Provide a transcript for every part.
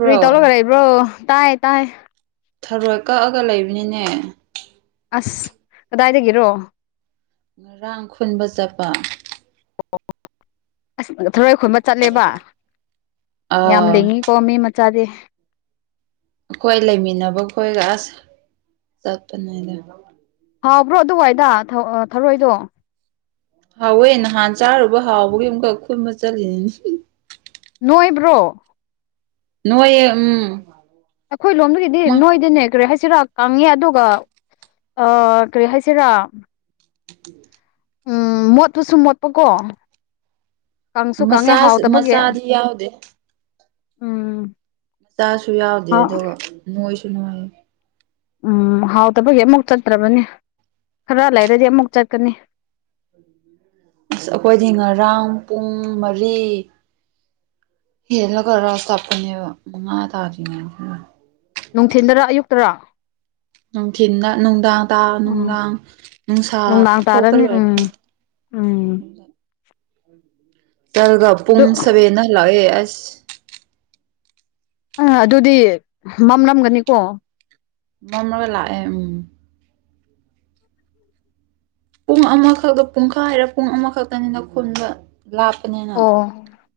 ꯀꯔꯤ ꯇꯧꯔꯒ ꯂꯩꯕ꯭ꯔꯣ ꯇꯥꯏ ꯇꯥꯏ ꯊꯔꯣꯏ ꯀꯛꯑꯒ ꯂꯩꯕꯅꯤꯅꯦ ꯑꯁ ꯀꯗꯥꯏꯗꯒꯤꯔꯣ ꯉꯔꯥꯡ ꯈꯨꯟꯕ ꯆꯠꯄ ꯑꯣ ꯑꯁ ꯊꯔꯣꯏ ꯈꯨꯣꯏꯕ ꯆꯠꯂꯦꯕ ꯌꯥꯝ ꯑꯥ ꯂꯦꯡꯉꯤ ꯄꯣꯝꯃꯤ ꯃꯆꯥꯗꯤ ꯑꯩꯈꯣꯏ ꯂꯩꯃꯤꯟꯅꯕ ꯈꯣꯏꯒ ꯑꯁ ꯆꯠꯄꯅꯦꯗ ꯍꯥꯎꯕ꯭ꯔꯣ ꯑꯗꯨꯋꯥꯏꯗ ꯊꯧ ꯊꯥꯔꯣꯏꯗꯣ ꯍꯥꯎꯋꯦ ꯅꯍꯥꯟ ꯆꯥꯔꯨꯕ ꯍꯥꯎꯕꯒꯤ ꯑꯃꯨꯛꯀ ꯈꯨꯨꯟꯕ ꯆꯠꯂꯤꯅꯤꯅꯦ ꯅꯣꯏꯕ꯭ꯔꯣ ꯅꯣꯏꯌ‌ꯦ ꯎꯝ ꯑꯩꯈꯣꯏ ꯂꯣꯝꯗꯒꯤꯗꯤ ꯃꯥ ꯅꯣꯏꯗꯤꯅꯦ ꯀꯔꯤ ꯍꯥꯏꯁꯤꯔꯥ ꯀꯪꯉꯦ ꯑꯗꯨꯒ ꯑ ꯀꯔꯤ ꯍꯥꯏꯁꯤꯔꯥ [unintelligible] ꯎꯝ ꯃꯣꯠꯄꯁꯨ ꯃꯣꯠꯄꯀꯣ ꯀꯥꯡꯁꯨ ꯀꯥꯡꯉꯦ ꯃꯆꯥ ꯍꯥꯎꯇꯕꯒꯤ ꯃꯆꯥꯗꯤ ꯌꯥꯎꯗꯦ ꯎꯝ ꯃꯆꯥꯁꯨ ꯌꯥꯎꯗꯦ ꯍꯥꯎ ꯑꯗꯨꯒ ꯅꯣꯏꯁꯨ ꯅꯣꯏ꯫ ꯎꯝ ꯍꯥꯎꯇꯕꯒꯤ ꯑꯃꯨꯛ ꯆꯠꯇ꯭ꯔꯕꯅꯤ ꯈꯔ ꯂꯩꯔꯗꯤ ꯑꯃꯨꯛ ꯆꯠꯀꯅꯤ꯫ [inaudible] ꯑꯁ ꯑꯈꯣꯏꯗꯤ ꯉꯔꯥꯡ ꯄꯨꯡ ꯃꯔꯤ ꯍꯦꯜꯂꯒꯔ ꯀꯞꯄꯅꯦꯕ ꯃꯉꯥ ꯇꯥꯗ꯭ꯔꯤꯉꯩꯗ꯫ ꯅꯨꯡꯊꯤꯟꯗꯔꯥ ꯑꯌꯨꯛꯇꯔꯥ? ꯅꯨꯡꯊꯤꯟꯗ ꯅꯨꯡꯗꯥꯡ ꯇꯥ ꯎꯝ ꯅꯨꯡꯗꯥꯡ ꯅꯨꯡꯁꯥ ꯅꯨꯡꯗꯥꯡ ꯊꯣꯛꯄ ꯇꯥꯔꯅꯤ ꯎꯝ ꯂꯣꯏꯔꯀꯥꯟ ꯎꯝ ꯗꯜꯒ ꯄꯨꯡ ꯑꯗꯨ ꯁꯕꯦꯟꯗꯍꯜꯂꯛꯑꯦ ꯑꯁ ꯑ ꯑꯗꯨꯗꯤ ꯃꯝꯂꯝꯒꯅꯤꯀꯣ ꯃ‌ꯝꯔꯒ ꯂꯥꯛꯑꯦ ꯎꯝ [inaudible] ꯄꯨꯡ ꯑꯃꯈꯛꯇ ꯄꯨꯡꯈꯥꯏꯔ ꯄꯨꯡ ꯑꯃꯈꯛꯇꯅꯤꯅ ꯈꯨꯟꯕ ꯂꯥꯞꯄꯅꯤꯅ꯫ ꯑꯣ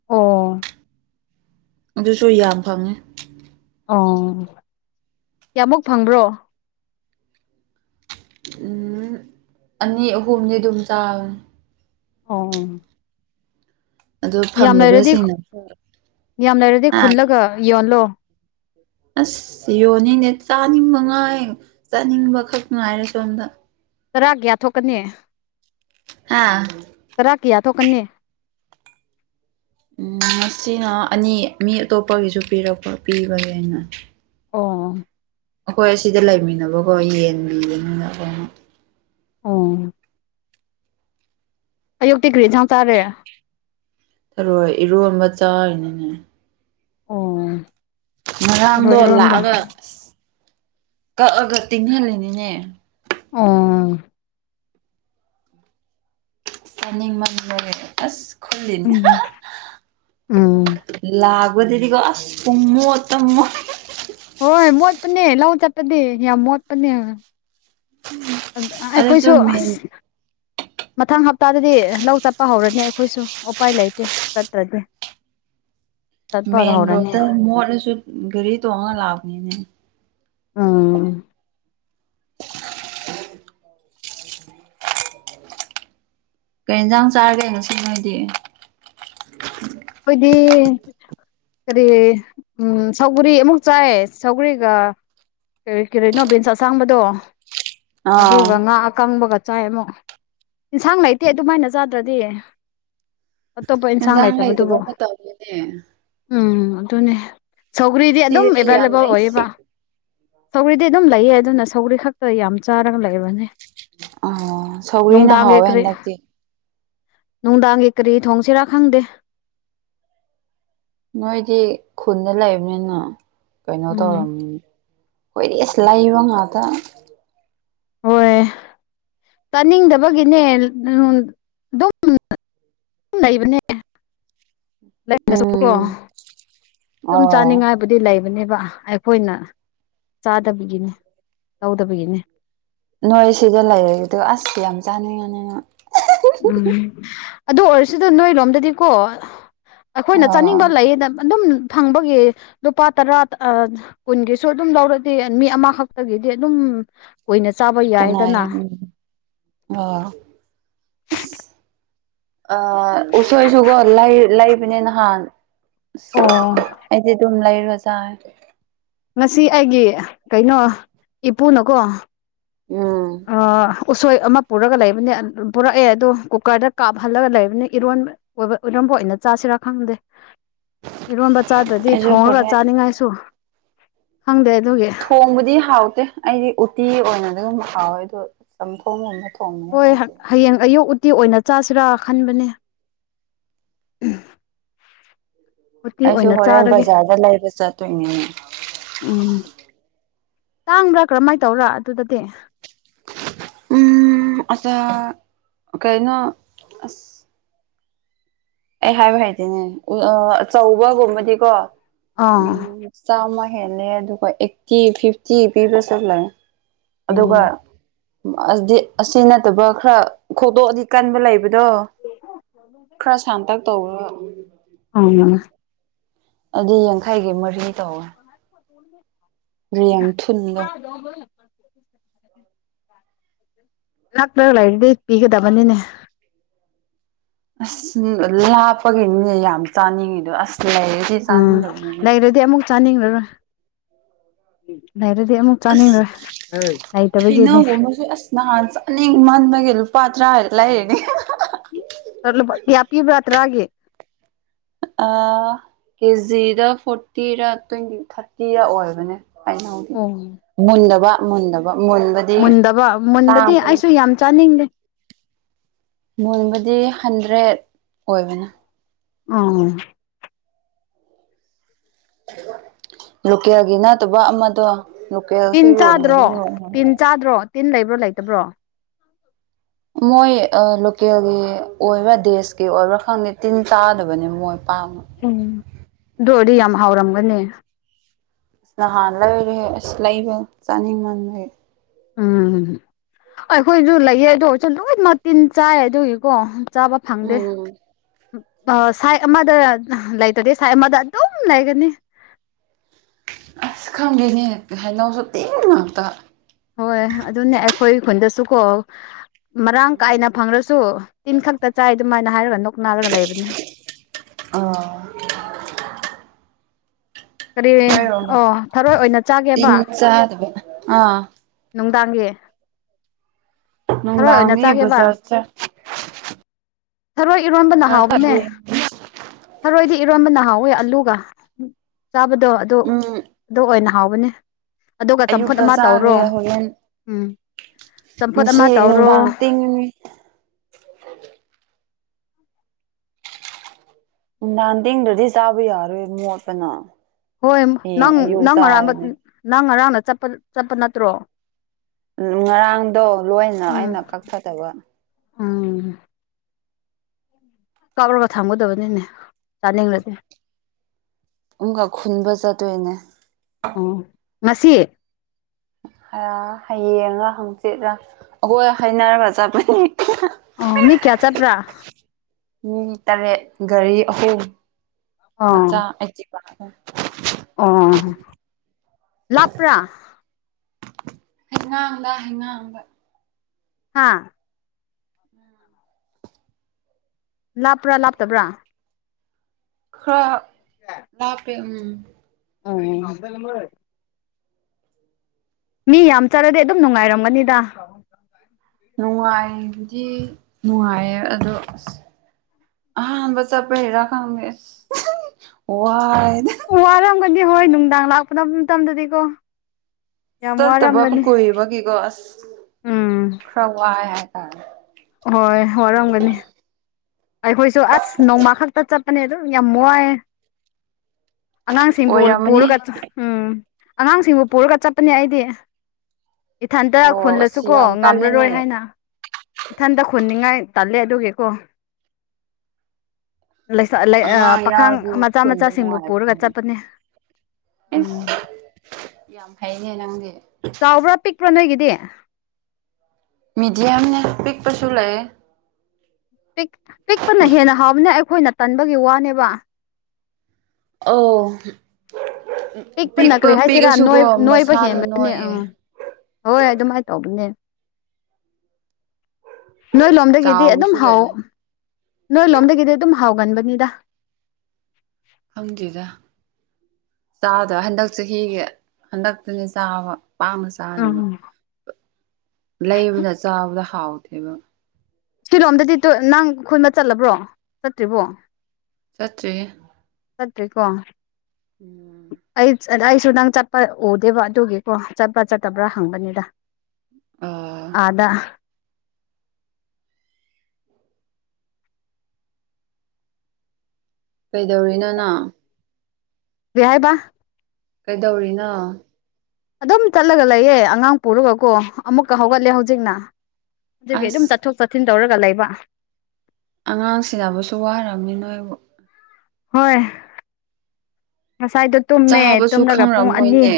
ꯑꯣ ꯑꯗꯨꯁꯨ ꯌꯥꯝ ꯐꯪꯉꯦ꯫ ꯑꯣ ꯀꯌꯥꯃꯨꯛ ꯐꯪꯕ꯭ꯔꯣ? ꯎꯝ ꯑꯅꯤ ꯑꯍꯨꯝꯗꯤ ꯗꯨꯝ ꯆꯥꯕ꯫ ꯑꯣ ꯑꯗꯨ ꯌꯥꯝ ꯂꯩꯔꯗꯤ ꯐꯪꯗꯕꯁꯤꯡꯅ ꯌꯥꯝ ꯂꯩꯔꯗꯤ ꯍꯥ ꯈꯨꯜꯂꯒ ꯌꯣꯜꯂꯣ꯫ ꯑꯁ ꯌꯣꯟꯅꯤꯅꯦ ꯆꯥꯅꯤꯡꯕ ꯉꯥꯏ ꯆꯥꯅꯤꯡꯕꯈꯛ ꯉꯥꯏꯔꯀꯥꯟꯗ꯫ ꯆꯔꯥ ꯀꯌꯥ ꯊꯣꯛꯀꯅꯤ? ꯍꯥ ꯋꯨꯔꯥ ꯀꯌꯥ ꯊꯣꯛꯀꯅꯤ? ꯎꯝ ꯉꯁꯤꯅ ꯑꯅꯤ ꯃꯤ ꯑꯇꯣꯞꯄꯒꯤꯁꯨ ꯄꯤꯔꯛꯄ ꯄꯤꯕꯒꯤ ꯑꯩꯅ꯫ ꯑꯣ ꯑꯈꯣꯏ ꯑꯁꯤꯗ ꯂꯩꯃꯤꯟꯅꯕꯀꯣ ꯌꯦꯟ ꯌꯦꯟꯅꯤꯅ ꯑꯃ ꯑꯣ ꯑꯌꯨꯛꯇꯤ ꯀꯔꯤ ꯏꯟꯁꯥꯡ ꯆꯥꯔꯦ ꯊꯔꯣꯏ ꯏꯔꯣꯟꯕ ꯆꯥꯔꯤꯅꯤꯅꯦ ꯑꯣ ꯊꯔꯣꯏ ꯉꯔꯥꯡꯗꯣ ꯏꯔꯣꯟꯕ ꯂꯥꯛꯑꯒ ꯑꯁ ꯀꯛꯑꯒ ꯇꯤꯡꯍꯜꯂꯤꯅꯤꯅꯦ ꯑꯣ ꯆꯥꯅꯤꯡ ꯃꯟꯕꯒꯤ ꯑꯁ ꯈꯨꯟꯔꯤꯅꯤ ꯎꯝ ꯎꯝ ꯂꯥꯛꯕꯗꯗꯤꯒꯣ ꯑꯁ ꯄꯨꯡꯃꯣꯠꯇ ꯃꯣꯠ ꯍꯣꯏ ꯃꯣꯠꯄꯅꯦ ꯂꯧ ꯆꯠꯄꯗꯤ ꯌꯥꯝ ꯃꯣꯠꯄꯅꯦ꯫ ꯑꯗꯨꯁꯨ ꯑꯩꯈꯣꯏꯁꯨ ꯃꯦꯟ ꯃꯊꯪ ꯍꯞꯇꯥꯗꯗꯤ ꯂꯧ ꯆꯠꯄ ꯍꯧꯔꯅꯤ ꯑꯈꯣꯏꯁꯨ ꯎꯄꯥꯏ ꯂꯩꯇꯦ ꯆꯠꯇ꯭ꯔꯗꯤ [inaudible] ꯃꯦꯟ ꯍꯧꯔꯅꯤ ꯔꯣꯗꯇ ꯃꯣꯠꯂꯁꯨ ꯒꯥꯔꯤ ꯇꯣꯡꯉꯒ ꯂꯥꯛꯄꯅꯤꯅꯦ ꯎꯝ [unintelligible] ꯀꯩ ꯌꯦꯟꯖꯥꯡ ꯆꯥꯔꯒꯦ ꯉꯁꯤ ꯅꯣꯏꯗꯤ ꯈꯣꯏꯗꯤ ꯀꯔꯤ ꯎꯝ ꯁꯧꯒꯔꯤ ꯑꯃꯨꯛ ꯆꯥꯏ ꯁꯧꯒꯔꯤꯒ ꯀꯔꯤ ꯀꯔꯤꯅꯣ ꯕꯤꯟꯁ ꯑꯁꯥꯡꯕꯗꯣ ꯑꯥ ꯑꯗꯨꯒ ꯉꯥ ꯑꯀꯪꯕꯒ ꯆꯥꯏ ꯑꯃꯨꯛ꯫ ꯏꯟꯁꯥꯡ ꯂꯩꯇꯦ ꯑꯗꯨꯃꯥꯏꯅ ꯆꯥꯗ꯭ꯔꯗꯤ ꯑꯇꯣꯞꯄ ꯏꯟꯁꯥꯡ ꯂꯩ ꯀꯩꯅꫭꯃꯥ ꯇꯧꯕꯅꯦ ꯎꯝ ꯑꯗꯨꯅꯦ ꯁꯧꯒ꯭ꯔꯤꯗꯤ ꯑꯗꯨꯝ ꯁꯤꯗꯗꯤ ꯌꯥꯝ ꯑꯦꯚꯥꯏꯂꯦꯕꯜ ꯂꯩ ꯑꯣꯏꯌꯦꯕ ꯁꯧꯒ꯭ꯔꯤꯗꯤ ꯑꯗꯨꯝ ꯂꯩꯌꯦ ꯑꯗꯨꯅ ꯁꯧꯒꯔꯤ ꯈꯛꯇꯥ ꯌꯥꯝ ꯆꯥꯔꯒ ꯂꯩꯕꯅꯦ ꯑꯣ ꯁꯧꯒꯔꯤꯅ ꯅꯨꯡꯗꯥꯡꯒꯤ ꯍꯥꯎꯋꯦ ꯀꯔꯤ ꯍꯟꯗꯛꯇꯤ ꯅꯨꯡꯗꯥꯡꯒꯤ ꯀꯔꯤ ꯊꯣꯡꯁꯤꯔꯥ ꯈꯪꯗꯦ ꯅꯣꯏꯗꯤ ꯈꯨꯟꯗꯥ ꯂꯩꯕꯅꯤꯅ ꯀꯩꯅꯣ ꯎꯝ ꯇꯧꯔꯝꯅꯤ ꯑꯈꯣꯏꯗꯤ ꯂꯩꯕ ꯉꯥꯛꯇꯥ ꯍꯣꯏ ꯆꯥꯅꯤꯡꯗꯥꯕꯒꯤꯅꯦ [inaudible] ꯑꯗꯨꯝ ꯂꯩꯕꯅꯦ ꯎꯝ [inaudible] ꯁꯨꯝ ꯑꯣ ꯆꯥꯅꯤꯡꯉꯥꯏ ꯕꯨꯗꯤ ꯂꯩꯕꯅꯦꯕ ꯑꯩꯈꯣꯏꯅ ꯆꯥꯗꯕꯒꯤꯅꯦ ꯂꯧꯗꯕꯒꯤꯅꯦ ꯅꯣꯏ ꯁꯤꯗꯥ ꯂꯩꯔꯦꯕꯗꯨ ꯑꯁ ꯌꯥꯝ ꯆꯥꯅꯤꯡꯕꯅꯦꯕ ꯎꯝ ꯑꯗꯨ ꯑꯣꯏꯔꯥꯁꯨꯗꯣ ꯅꯣꯏ ꯂꯣꯝꯗꯥꯗꯤꯀꯣ ꯑꯩꯈꯣꯏꯅ ꯆꯥꯅꯤꯡꯕ ꯑꯣ ꯂꯩꯌꯦꯗ ꯑꯗꯨꯝ ꯐꯪꯕꯒꯤ ꯂꯨꯄꯥ ꯇꯔꯥ ꯑꯥ ꯀꯨꯟꯒꯤꯁꯨ ꯑꯗꯨꯝ ꯂꯧꯔꯥꯗꯤ ꯃꯤ ꯑꯃꯥꯈꯛꯇꯥꯒꯤꯗꯤ ꯑꯗꯨꯝ ꯀꯨꯏꯅ ꯆꯥꯕ ꯌꯥꯏꯗꯥꯅ ꯑꫭ ꯑꯥ ꯎꯁꯣꯏꯁꯨꯀꯣ ꯂꯩ ꯂꯩꯕꯅꯤ ꯅꯍꯥꯟ ꯑꯁ ꯑꯣ ꯑꯩꯗꯤ ꯑꯗꯨꯝ ꯂꯩꯔꯥꯒꯥ ꯆꯥꯏ ꯉꯁꯤ ꯑꯩꯒꯤ ꯀꯩꯅꯣ ꯏꯄꯨꯅꯥꯀꯣ ꯎꯝ ꯑꯥ ꯎꯁꯣꯏ ꯑꯃꯥ ꯄꯨꯔꯒꯥ ꯂꯩꯕꯥꯅꯤ ꯄꯨꯔꯛꯑꯦ ꯑꯗꯣ ꯀꯨꯀꯔꯗꯥ ꯀꯥꯞꯍꯜꯂꯥꯒ ꯂꯩꯕꯅꯤ ꯏꯔꯣꯟ ꯑꯣꯏꯕ ꯏꯔꯣꯟꯕ ꯑꯣꯏꯅ ꯆꯥꯁꯤꯔꯥ ꯈꯪꯗꯦ ꯏꯔꯣꯟꯕ ꯆꯥꯗ꯭ꯔꯗꯤ ꯑꯩꯁꯨ ꯊꯣꯡꯉꯥꯒ ꯍꯣꯔꯦꯟ ꯆꯥꯅꯤꯡꯉꯥꯏꯁꯨ ꯈꯪꯗꯦ ꯑꯗꯨꯒꯤ ꯊꯣꯡꯕꯗꯤ ꯍꯥꯎꯇꯦ ꯑꯩꯗꯤ ꯎꯇꯤ ꯑꯣꯏꯅ ꯗꯨꯝ ꯍꯥꯎꯋꯦ ꯑꯗꯨ ꯆꯝꯊꯣꯡ ꯑꯣꯏꯅ ꯍꯣꯏ ꯍꯌꯦꯡ ꯑꯌꯨꯛ ꯎꯇꯤ ꯑꯣꯏꯅ ꯆꯥꯁꯤꯔ ꯈꯟꯕꯅꯤ [unintelligible] ꯑꯩꯁꯨ ꯑꯣꯏꯅ ꯍꯣꯔꯦꯟ ꯆꯥꯔꯒꯦ ꯕꯖꯥꯔꯗ ꯂꯩꯕ ꯆꯠꯇꯣꯏꯅꯦ ꯎꯝ ꯇꯥꯡꯕ꯭ꯔꯥ ꯀꯔꯝꯃꯥꯏ ꯇꯧꯕ꯭ꯔꯥ ꯑꯗꯨꯗꯗꯤ ꯎꯝ ꯑꯆꯥ ꯀꯩꯅꯣ ꯑꯁ ꯑꯩ ꯍꯥꯏꯕ ꯍꯩꯇꯦꯅꯦ ꯑꯥ ꯑꯆꯧꯕꯒꯨꯝꯕꯗꯤ ꯀꯣ ꯑꯥ ꯎꯝ ꯆꯥꯝꯃ ꯍꯦꯜꯂꯦ ꯑꯗꯨꯒ ꯑꯩꯠꯇꯤ ꯐꯤꯐꯇꯤ ꯄꯤꯕꯁꯨ ꯂꯩ ꯑꯗꯨꯒ ꯑꯁꯤ ꯅꯠꯇꯕ ꯈꯔ ꯈꯣꯡꯇꯣꯛꯑꯥꯗꯤ ꯀꯟꯕ ꯂꯩ [inaudible] ꯇꯧꯔ [unintelligible] ꯑꯗꯩ ꯌꯥꯡꯈꯩꯒꯤ ꯃꯔꯤ ꯇꯧꯋꯦ ꯔꯦꯡ ꯊꯨꯟꯗꯣ [unintelligible] ꯅꯛꯅ ꯂꯩꯥꯔꯗꯤ ꯄꯤꯒꯗꯕꯅꯤꯅꯦ ꯑꯁ ꯂꯥꯞꯄꯥꯒꯤꯅꯤꯅꯦ ꯌꯥꯝ ꯆꯥꯅꯤꯡꯉꯤꯗꯣ ꯑꯁ ꯂꯩ ꯎꯝ ꯂꯩꯔꯗꯤ ꯑꯃꯨꯛ ꯆꯥꯅꯤꯡꯔꯔꯣꯏ ꯂꯩꯔꯗꯤ ꯑꯃꯨꯛ ꯆꯥꯅꯤꯡꯔꯣꯏ ꯂꯩꯇꯥꯕꯒꯤꯅꯤ ꯅꯥꯍꯥꯟ ꯆꯥꯅꯤꯡ ꯃꯟꯕꯒꯤ ꯂꯨꯄꯥ ꯇ꯭ꯔꯥꯒꯤ ꯂꯩꯔꯤꯅꯤ ꯀꯌꯥ ꯄꯤꯕ꯭ꯔꯥ ꯇꯔꯥꯒꯤ ꯑꯥ ꯀꯦꯖꯤꯗ ꯐꯣꯔꯇꯤꯔ ꯇ꯭ꯋꯦꯟꯇꯤ ꯊ꯭ꯔꯥꯇꯤꯔ ꯑꯣꯏꯕꯅꯦ ꯑꯣ ꯃꯨꯜꯂꯕ ꯃꯨꯟꯗꯥꯕ ꯃꯨꯟꯕ ꯃꯨꯟꯗꯕ ꯃꯨꯟꯕꯗꯤ ꯑꯩꯁꯨ ꯌꯥꯝ ꯆꯥꯅꯤꯡꯗꯦ ꯃꯨꯟꯕꯥꯗꯤ ꯍꯟꯗ꯭ꯔꯦꯠ ꯑꯣꯏꯕꯅꯦ ꯑꯧ ꯂꯣꯀꯦꯜꯒꯤ ꯅꯠꯇꯕ ꯑꯃꯗꯣ ꯂꯣꯀꯦꯜꯁꯨ ꯇꯤꯟ ꯌꯣꯟꯕꯗꯤ ꯆꯥꯗ꯭ꯔꯣ ꯌꯣꯟꯕꯅꯤ ꯇꯤꯟ ꯆꯥꯗ꯭ꯔꯣ ꯇꯤꯟ ꯂꯩꯕ꯭ꯔꯣ ꯂꯩꯇꯕ꯭ꯔꯣ ꯃꯣꯏ ꯂꯣꯀꯦꯜꯒꯤ ꯑꯣꯏꯕ ꯗꯦꯖꯀꯤ ꯑꯣꯏꯕ꯭ꯔꯥ ꯈꯪꯗꯦ ꯇꯤꯟ ꯆꯥꯗꯕꯅꯤ ꯃꯣꯏ ꯄꯥꯛꯅ ꯎꯝ ꯑꯗꯨ ꯑꯣꯏꯔꯗꯤ ꯌꯥꯝ ꯍꯥꯎꯔꯝꯒꯅꯤ ꯅꯍꯥꯟ ꯂꯩꯔꯦ ꯑꯁ ꯂꯩꯕ ꯆꯥꯅꯤꯡꯃꯟꯕꯩ ꯎꯝ ꯑꯩꯈꯣꯏꯁꯨ ꯂꯩꯌꯦ ꯑꯗꯣ ꯂꯣꯏꯃꯛ ꯇꯤꯟ ꯆꯥꯏ ꯑꯗꯨꯒꯤꯀꯣ ꯆꯥꯕ ꯐꯪꯗꯦ ꯎꯝ ꯑꯥ ꯁꯥꯏꯠ ꯑꯃꯗ ꯂꯩꯇ꯭ꯔꯗꯤ ꯁꯥꯏꯠ ꯑꯃꯗ ꯑꯗꯨꯝ ꯂꯩꯒꯅꯤ ꯑꯁ ꯈꯪꯗꯦꯅꯦ ꯍꯩꯅꯧꯁꯨ ꯇꯤꯟ ꯉꯥꯛꯇ ꯍꯣꯏ ꯑꯗꯨꯅꯦ ꯑꯩꯈꯣꯏ ꯈꯨꯟꯗꯁꯨ ꯀꯣ ꯃꯔꯥꯡ ꯀꯥꯏꯅ ꯐꯪꯔꯁꯨ ꯇꯤꯟ ꯈꯛꯇ ꯆꯥꯏ ꯑꯗꯨꯃꯥꯏꯟ ꯍꯥꯏꯔꯒ ꯅꯣꯛ ꯅꯥꯔꯒ ꯂꯩꯕꯅꯤ ꯑꯥ ꯀꯔꯤ ꯑꯩꯈꯣꯏꯔꯣꯝꯗ ꯑꯣ ꯊꯥꯔꯣꯏ ꯑꯣꯏꯅ ꯇꯤꯟ ꯆꯥꯒꯦꯕ ꯆꯥꯗꯕ ꯑꯥ ꯅꯨꯡꯗꯥꯡꯒꯤ ꯊꯥꯔꯣꯏ ꯑꯣꯏꯅ ꯅꯨꯡꯗꯥꯡꯒꯤ ꯆꯥꯒꯦꯕ ꯕꯖꯥꯔ ꯊꯥꯔꯣꯏ ꯏꯔꯣꯟꯝꯕꯅ ꯆꯠ ꯍꯥꯎꯕꯅꯦ ꯊꯥꯔꯣꯏꯗꯤ ꯏꯔꯣꯟꯝꯕꯅ ꯍꯥꯎꯋꯦ ꯑꯂꯨꯒ ꯆꯥꯕꯗꯣ ꯑꯗꯨ ꯎꯝ ꯑꯗꯨ ꯑꯣꯏꯅ ꯍꯥꯎꯕꯅꯦ ꯑꯗꯨꯒ ꯆꯝꯐꯨꯠ ꯑꯌꯨꯛꯇ ꯑꯃ ꯇꯧꯔꯣ, ꯆꯥꯈ꯭ꯔꯦ ꯍꯣꯔꯦꯟ ꯎꯝ ꯆꯝꯐꯨꯠ ꯑꯃ ꯉꯁꯤ ꯇꯧꯔꯣ ꯅꯨꯡꯗꯥꯡ ꯇꯤꯡꯉꯤ [unintelligible] ꯇꯦꯡꯗ꯭ꯔꯗꯤ ꯆꯥꯕ ꯌꯥꯔꯣꯏꯦ ꯃꯣꯠꯄꯅ ꯍꯣꯏ ꯍꯌꯦꯡ ꯅꯪ ꯑꯌꯨꯛ ꯅꯪ ꯑꯔꯥꯟꯕ ꯆꯥꯔꯅꯤ ꯅꯪ ꯉꯔꯥꯡꯅꯄ ꯆꯠꯄ ꯆꯠꯄ ꯅꯠꯇ꯭ꯔꯣ ꯉꯔꯥꯡꯗꯣ ꯂꯣꯏꯅ ꯑꯩꯅ ꯀꯛꯊꯠꯇꯕ ꯑꯪ ꯀꯛꯔꯒ ꯊꯥꯡꯒꯗꯕꯅꯤꯅꯦ ꯆꯥꯅꯤꯡꯂꯗꯤ ꯑꯃꯨꯛꯀ ꯈꯨꯟꯕ ꯆꯠꯇꯣꯏꯅꯦ ꯑꯪ ꯉꯁꯤ ꯍꯌꯦꯡꯔ ꯍꯪꯆꯤꯠꯂ ꯑꯩꯈꯣꯏ ꯍꯥꯏꯩꯅꯔꯒ ꯆꯠꯄꯅꯤ ꯑꯣ ꯃꯤ ꯀꯌꯥ ꯆꯠꯄ꯭ꯔ ꯃꯤ ꯇꯔꯦꯠ ꯒꯥꯔꯤ ꯑꯍꯨꯝ ꯃꯆꯥ ꯑꯣ ꯑꯩꯇꯤꯄꯥ ꯑꯍꯨꯝ ꯑꯣ ꯂꯞꯄ꯭ꯔ ꯍꯩꯉꯥꯡꯗ ꯍꯩꯉꯥꯡꯗ ꯍꯥꯥ ꯂꯥꯞꯄ꯭ꯔꯥ ꯂꯥꯞꯇꯕ꯭ꯔꯥ ꯈꯔ ꯂꯞꯄꯦ ꯎꯝ ꯑꯪ ꯃꯤ ꯌꯥꯝ ꯆꯠꯂꯗꯤ ꯑꯗꯨꯝ ꯅꯨꯡꯉꯥꯏꯔꯝꯒꯅꯤꯗ ꯅꯨꯡꯉꯥꯏꯗꯤ ꯅꯨꯡꯉꯥꯏꯌꯦ ꯑꯗꯣ ꯑꯁ ꯑꯍꯥꯟꯕ ꯆꯠꯄ ꯈꯪꯗꯦ ꯑꯁ ꯎꯍꯝ ꯋꯥꯏꯑꯦꯗ ꯋꯥꯔꯝꯒꯅꯤ ꯍꯣꯏ ꯅꯨꯡꯗꯥꯡ ꯂꯥꯛꯄ ꯃꯇꯝꯗꯗꯤꯀꯣ ꯌꯥꯝ ꯆꯠꯇꯕꯕꯨ ꯋꯥꯔꯝꯒꯅꯤ ꯀꯨꯏꯕꯒꯤꯀꯣ ꯑꯁ ꯎꯝ ꯈꯔ ꯋꯥꯏ ꯍꯥꯏꯇꯥꯔꯦ ꯍꯣꯏ ꯋꯥꯔꯝꯒꯅꯤ ꯑꯩꯈꯣꯏꯁꯨ ꯑꯁ ꯅꯣꯡꯃ ꯈꯛꯇ ꯆꯠꯄꯅꯦ ꯑꯗꯨꯝ ꯌꯥꯝ ꯋꯥꯏꯑꯦ ꯑꯉꯥꯡꯁꯤꯡꯕꯨ ꯑꯣꯏꯔꯝꯃꯅꯤ ꯄꯨꯔꯒ ꯎꯝ ꯑꯉꯥꯡꯁꯤꯡꯕꯨ ꯄꯨꯔꯒ ꯆꯠꯄꯅꯦ ꯑꯩꯗꯤ ꯏꯊꯟꯇ ꯑꯣ ꯈꯨꯜꯂꯁꯨ ꯑꯁ ꯀꯣ ꯌꯥꯝ ꯉꯝꯔꯔꯣꯏ ꯀꯜꯂꯦꯅꯦ ꯍꯥꯏꯅ ꯏꯊꯟꯇ ꯍꯨꯅꯤꯡꯉꯥꯏ ꯇꯜꯂꯦ ꯑꯗꯨꯒꯤꯀꯣ ꯑꯉꯥꯡ ꯄꯥꯈꯪ ꯌꯥꯎꯔꯗꯤ ꯃꯆꯥ ꯈꯨꯟꯕ ꯃꯆꯥꯁꯤꯡꯕꯨ ꯄꯨꯔꯒ ꯅꯨꯡꯉꯥꯏꯕꯅꯤ ꯆꯠꯄꯅꯦ ꯏꯁ ꯎꯝ ꯌꯥꯝ ꯐꯩꯅꯦ ꯅꯪꯗꯤ ꯆꯥꯎꯕ꯭ꯔꯥ ꯄꯤꯛꯄ꯭ꯔꯥ ꯅꯣꯏꯒꯤꯗꯤ ꯃꯤꯗꯤꯌꯝꯅꯦ ꯄꯤꯛꯄꯁꯨ ꯂꯩ ꯄꯤꯛ ꯄꯤꯛꯄꯅ ꯍꯦꯟꯅ ꯍꯥꯎꯕꯅ ꯑꯩꯈꯣꯏꯅ ꯇꯟꯕꯒꯤ ꯋꯥꯅꯦꯕ ꯑꯧ ꯄꯤꯛꯄ ꯀ꯭ꯔꯤ ꯍꯥꯏꯁꯤꯔꯥ ꯄꯤꯛꯑꯁꯨꯀꯣ ꯅꯣꯏ ꯅꯣꯏꯕ ꯃꯁꯥꯗꯣ ꯍꯦꯟꯕꯅꯦ ꯅꯣꯏꯌꯦ ꯑꯥ ꯍꯣꯏ ꯑꯗꯨꯃꯥꯏꯅ ꯇꯧꯕꯅꯦ ꯅꯣꯏ ꯂꯣꯝꯗꯒꯤꯗꯤ ꯑꯗꯨꯝ ꯆꯥꯎꯕꯁꯨ ꯍꯥꯎ ꯂꯩ ꯅꯣꯏ ꯂꯣꯝꯗꯒꯤꯗꯤ ꯑꯗꯨꯝ ꯍꯥꯎꯒꯟꯕꯅꯤꯗ ꯈꯪꯗꯦꯗ ꯆꯥꯗ ꯍꯟꯗꯛ ꯆꯍꯤꯒꯤ ꯍꯟꯗꯛꯇꯅꯦ ꯆꯥꯕ ꯄꯥꯝꯅ ꯎꯝ ꯂꯩꯕꯅ ꯆꯥꯕꯗ ꯍꯥꯎꯇꯦꯕ ꯁꯤꯂꯣꯝꯗꯗꯤ ꯇꯨ ꯅꯪ ꯈꯨꯟꯕ ꯆꯠꯂꯕ꯭ꯔꯣ ꯆꯠꯇ꯭ꯔꯤꯕꯣ ꯆꯠꯇꯔꯤ ꯆꯠꯇ꯭ꯔꯤꯀꯣ ꯎꯝ ꯑꯩ ꯑꯩꯁꯨ ꯅꯪ ꯆꯠꯄ ꯎꯗꯦꯕ ꯑꯗꯨꯒꯤꯀꯣ ꯆꯠꯄ꯭ꯔꯥ ꯆꯠꯇꯕ꯭ꯔꯥ ꯍꯪꯕꯅꯤꯗ ꯑꯣ ꯑꯥꯗ ꯀꯩꯗꯧꯔꯤꯅꯣ ꯅꯪ ꯀ꯭ꯔꯤ ꯍꯥꯏꯕ ꯀꯩꯗꯧꯔꯤꯅꯣ ꯑꯗꯨꯝ ꯆꯠꯂꯒ ꯂꯩꯌꯦ ꯑꯉꯥꯡ ꯄꯣꯔꯒꯀꯣ ꯑꯃꯨꯛꯀ ꯍꯧꯒꯠꯂꯦ ꯍꯧꯖꯤꯛꯅ ꯑꯗꯨꯒꯤ ꯑꯗꯨꯝ ꯆꯠ ꯑꯁ ꯆꯠꯊꯣꯛ ꯆꯠꯁꯤꯟ ꯇꯧꯔꯒ ꯂꯩꯕ ꯑꯉꯥꯡ ꯁꯦꯟꯅꯕꯁꯨ ꯋꯥꯔꯝꯅꯤ ꯅꯣꯏꯕꯨ ꯍꯣꯏ ꯉꯁꯥꯏꯗꯣ ꯇꯨꯝꯃꯦ ꯆꯥꯕꯁꯨ ꯇꯨꯝꯔꯒ ꯄꯨꯡ ꯑꯅꯤ ꯈꯪꯔꯝꯃꯣꯏꯅꯦ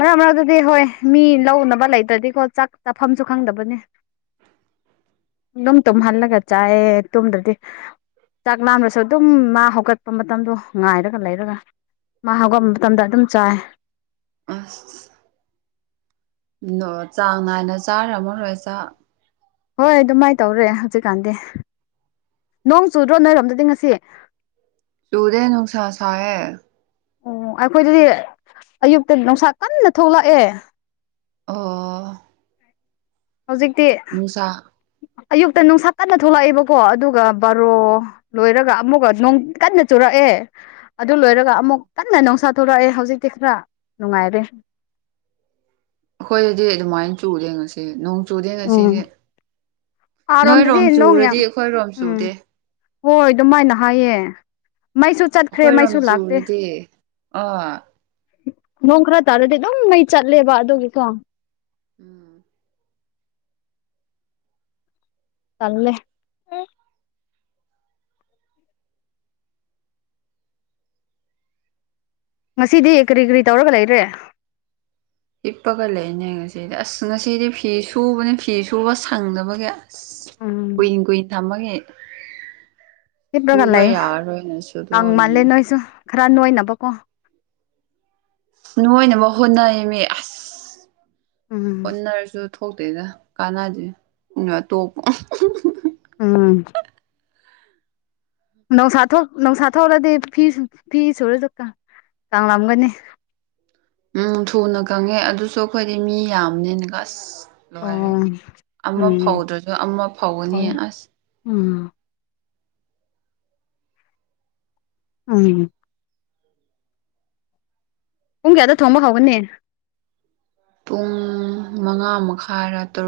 ꯃꯔꯛ ꯃꯔꯛꯇꯗꯤ ꯍꯣꯏ ꯃꯤ ꯂꯧꯅꯕ ꯂꯩꯇ꯭ꯔꯗꯤꯀꯣ ꯆꯥꯛ ꯆꯥꯐꯝꯁꯨ ꯈꯪꯗꯕꯅꯦ ꯑꯗꯨꯝ ꯇꯨꯝꯍꯜꯂꯒ ꯆꯥꯏꯌꯦ ꯇꯨꯝꯗ꯭ꯔꯗꯤ ꯆꯥꯛ ꯂꯥꯝꯂꯁꯨ ꯑꯗꯨꯝ ꯃꯥ ꯍꯧꯒꯠꯄ ꯃꯇꯝꯗꯣ ꯉꯥꯏꯔꯒ ꯂꯩꯔꯒ ꯃꯥ ꯍꯧꯒꯠ ꯃꯇꯝꯗ ꯑꯗꯨꯝ ꯆꯥꯏ ꯑꯁ ꯅꯣꯔ ꯆꯥꯡ ꯅꯥꯏꯅ ꯆꯥꯔꯝꯃꯔꯣꯏ ꯆꯥꯛ ꯍꯣꯏ ꯑꯗꯨꯃꯥꯏ ꯇꯧꯔꯦ ꯍꯧꯖꯤꯛꯀꯥꯟꯗꯤ ꯅꯣꯡ ꯆꯨꯗ꯭ꯔꯣ ꯅꯣꯏꯔꯣꯝꯗꯗꯤ ꯉꯁꯤ ꯆꯨꯨꯗꯦ ꯅꯨꯡꯁꯥ ꯁꯥꯏꯌꯦ ꯑꯣ ꯑꯩꯈꯣꯏꯗꯗꯤ ꯑꯌꯨꯛꯇ ꯅꯨꯡꯁꯥ ꯀꯟꯅ ꯊꯣꯛꯂꯛꯑꯦ ꯑꯣ ꯍꯧꯖꯤꯛꯇꯤ ꯅꯨꯡꯁꯥ ꯑꯌꯨꯛꯇ ꯅꯨꯡꯁꯥ ꯀꯟꯅ ꯊꯣꯛꯂꯛꯑꯦꯕꯀꯣ ꯑꯗꯨꯒ ꯕꯥꯔꯣ ꯂꯣꯏꯔꯒ ꯑꯃꯨꯛꯀ ꯅꯣꯡ ꯀꯟꯅ ꯆꯨꯔꯛꯑꯦ ꯑꯗꯨ ꯂꯣꯏꯔꯒ ꯑꯥ ꯑꯃꯨꯛ ꯀꯟ ꯅ ꯅꯨꯡꯁꯥ ꯊꯣꯛꯂꯛꯑꯦ ꯍꯧꯖꯤꯛꯇꯤ ꯈꯔ ꯅꯨꯡꯉꯥꯏꯔꯦ ꯑꯩꯈꯣꯏꯗꯤ ꯑꯗꯨꯃꯥꯏꯟ ꯆꯨꯗꯦ ꯉꯁꯤ ꯁꯤ ꯅꯣꯡ ꯆꯨꯗꯦ ꯎꯝ ꯉꯁꯤꯗꯤ ꯑꯥꯔꯣꯝꯗꯗꯤ ꯅꯣꯏꯔꯣꯝ ꯅꯣꯡ ꯆꯨꯔꯗꯤ ꯌꯥꯝ ꯑꯩꯈꯣꯏꯔꯣꯝ ꯆꯨꯗꯦ ꯎꯝ ꯍꯣꯏ ꯑꯗꯨꯃꯥꯏꯅ ꯍꯥꯏꯌꯦ ꯃꯩꯁꯨ ꯆꯠꯈ꯭ꯔꯦ ꯃꯩꯁꯨ ꯑꯩꯈꯣꯏꯔꯣꯝ ꯂꯥꯛꯇꯦ ꯆꯨꯔꯗꯤ ꯑ ꯅꯣꯡ ꯈꯔ ꯇꯥꯔꯗꯤ ꯑꯗꯨꯝ ꯃꯩ ꯆꯠꯂꯦꯕ ꯑꯗꯨꯒꯤꯀꯣ ꯎꯝ ꯇꯜꯂꯦ ꯉꯁꯤꯗꯤ ꯀ꯭ꯔꯤ ꯀ꯭ꯔꯤ ꯇꯧꯔꯒ ꯂꯩꯔꯦ ꯍꯤꯞꯄꯒ ꯂꯩꯅꯦ ꯉꯁꯤꯗꯤ ꯑꯁ ꯉꯁꯤꯗꯤ ꯐꯤ ꯁꯨꯕꯅꯦ ꯐꯤ ꯁꯨꯕ ꯁꯪꯗꯕꯒꯤ ꯑꯁ ꯎꯝ ꯀꯨꯏ ꯀꯨꯏ ꯊꯝꯕꯒꯤ ꯍꯤꯞꯄꯒ ꯂꯩꯥꯛꯌꯨ ꯀꯪꯃꯜꯂꯦ ꯅꯣꯏꯁꯨ ꯈꯔ ꯅꯣꯏꯅꯕꯀꯣ ꯅꯣꯏꯅꯕ ꯍꯣꯠꯅꯩ ꯑꯃꯤ ꯑꯁ ꯎꯝ ꯍꯣꯠꯅꯔꯁꯨ ꯊꯣꯛꯇꯦꯗ ꯀꯥꯟꯅꯗꯦ ꯑꯗꯨꯅ ꯇꯣꯛꯄ ꯎꯝ ꯅꯨꯡꯁꯥ ꯊꯣ ꯅꯨꯡꯁꯥ ꯊꯣꯛꯔꯗꯤ ꯐꯤ ꯁꯨ ꯐꯤ ꯁꯨꯔꯁꯨ ꯀ ꯀꯪꯂꯝꯒꯅꯤ ꯎꯝ ꯊꯨꯅ ꯈꯪꯉꯦ ꯑꯗꯨꯁꯨ ꯑꯩꯈꯣꯏꯗꯤ ꯃꯤ ꯌꯥꯝꯅꯤꯅꯀ ꯑꯁ ꯅꯨꯡꯉꯥꯏꯔꯦ ꯑꯣ ꯑꯃ ꯎꯝ ꯐꯧꯗ꯭ꯔꯁꯨ ꯑꯃ ꯐꯧꯒꯅꯤ ꯍꯣꯏ ꯑꯁ ꯎꯝ ꯎꯝ ꯄꯨꯡ ꯀꯌꯥꯗ ꯊꯣꯡꯕ ꯍꯧꯒꯅꯤ ꯄꯨꯡ ꯃꯉꯥ ꯃꯈꯥꯏꯔꯥ ꯇꯔꯨꯛ